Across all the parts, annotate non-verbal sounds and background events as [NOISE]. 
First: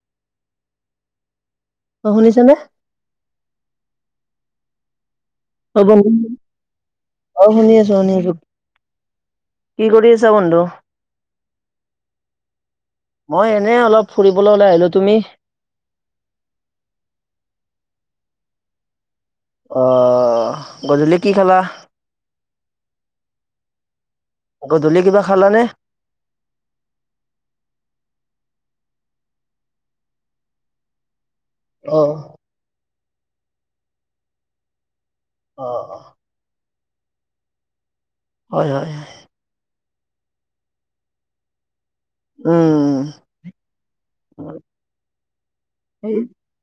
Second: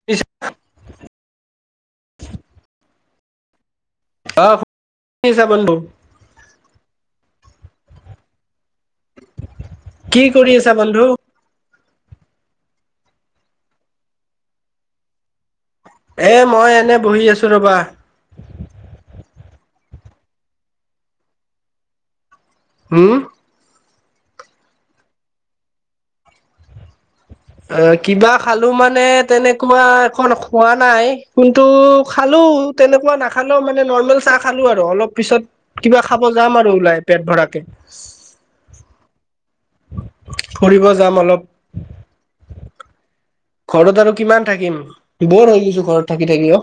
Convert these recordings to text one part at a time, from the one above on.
[UNINTELLIGIBLE] অ' শুনিছা নে? আহ। ক'ব মোকো অঁ' শুনি আছো শুনি আছো। কি কৰি আছা বন্ধু? মই এনেই অলপ ফুৰিবলৈ উলাই আহিলো তুমি? এ মই এনে বহি আছোঁ ৰ'বা। অ' গধূলি কি খালা? হম। গধূলি কিবা খালানে? এ কিবা খালো মানে তেনেকুৱা এখন খোৱা নাই। কিন্তু অ', খালো তেনেকুৱা নাখালোও মানে নৰ্মেল চাহ খালো আৰু অলপ পিছত অ', কিবা খা ব যাম আৰু ওলাই পেট ভৰাৰাকে। হয়, হয়, হয়। ফুৰিব যাম অলপ। উম ঘৰত আৰু কিমান থাকিম, বৰ হৈ গৈছো ঘৰত এই থাকি থাকি অ'।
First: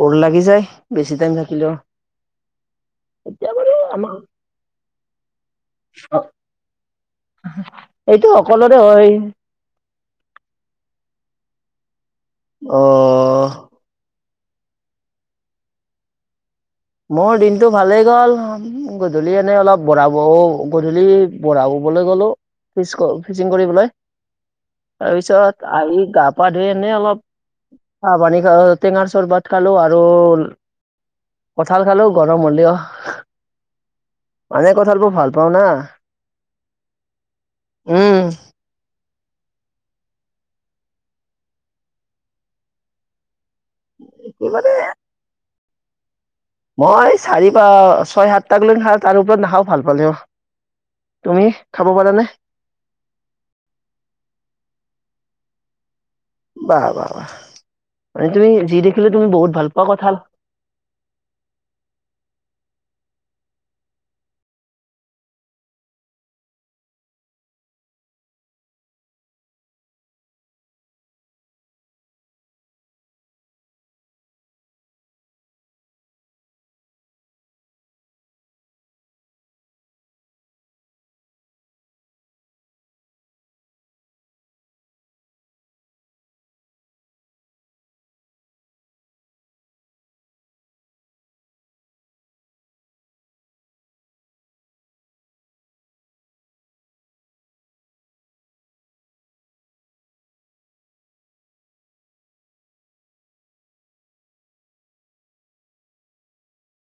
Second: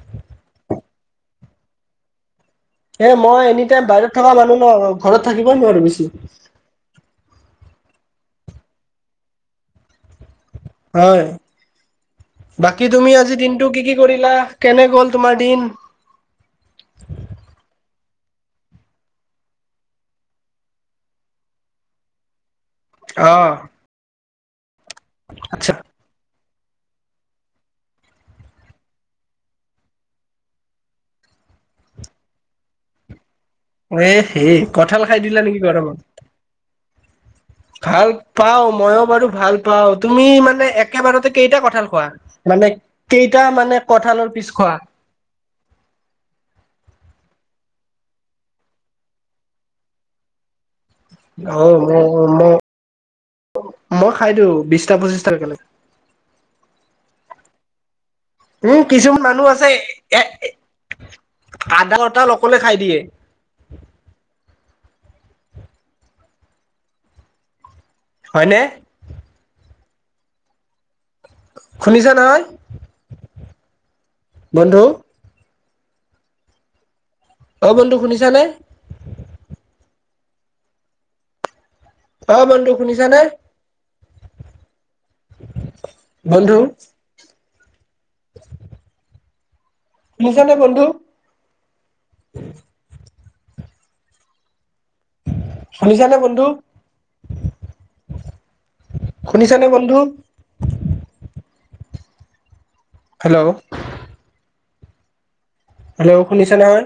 বৰ লাগি যায়, বেছি টাইম থাকিলেও। এ মই এতিয়া এনি বাৰু টাইম আমাৰ বাহিৰত থকা মানুহ ন ঘৰত থাকিবই নোৱাৰোঁ বেছি। এইটো সকলোৰে হয়। হয়, বাকী তুমি আজি অ', দিনটো কি কি কৰিলা কেনে গ'ল তোমাৰ দিন? মোৰ দিনটো ভালেই গ'ল গধূলি এনে অলপ বৰা বহো গধূলি বঢ়া ববলৈ গ'লো। [INAUDIBLE] অ ফিচিং কৰিবলৈ। তাৰপিছত আচ্ছা আহি গা পা ধুই, এনে অলপ চা পানী খা টেঙাৰ চৰবত খালোঁ আৰু কঁঠাল খালোঁ, গৰম হ'লেও। এ সেই মানে কঁঠাল বোৰ খাই ভাল দিলা পাওঁ না নেকি গৰমত? ভাল উম পাওঁ, মইয়ো বাৰু ভাল পাওঁ। তুমি মানে একেবাৰতে কেইটা কঁঠাল খোৱা মানে কেইটা মানে কঁঠালৰ কি পিচ মানে খোৱা? মই চাৰি প ছয় সাতট গলে খাও তাৰ ওপৰত নাখাও ভাল পালেও। তুমি অ খাব ম পাৰা নে ম মই খাই দিওঁ বিশছটা পঁচিশটা একেলগে। বোৱা বোৱা বোৱা মানে তুমি উম যি দেখিলোঁ, কিছুমান তুমি মানুহ বহুত আছে ভাল পোৱা এ কঁঠাল? আধা কঁঠাল অকলে খাই দিয়ে। হয় নে? শুনিছা নহয় বন্ধু? অ বন্ধু শুনিছা নে? অ বন্ধু শুনিছা নে? বন্ধু শুনিছা নে বন্ধু? শুনিছা নে বন্ধু? শুনিছা নে বন্ধু? হেল্ল'! হেল্ল' শুনিছা নহয়?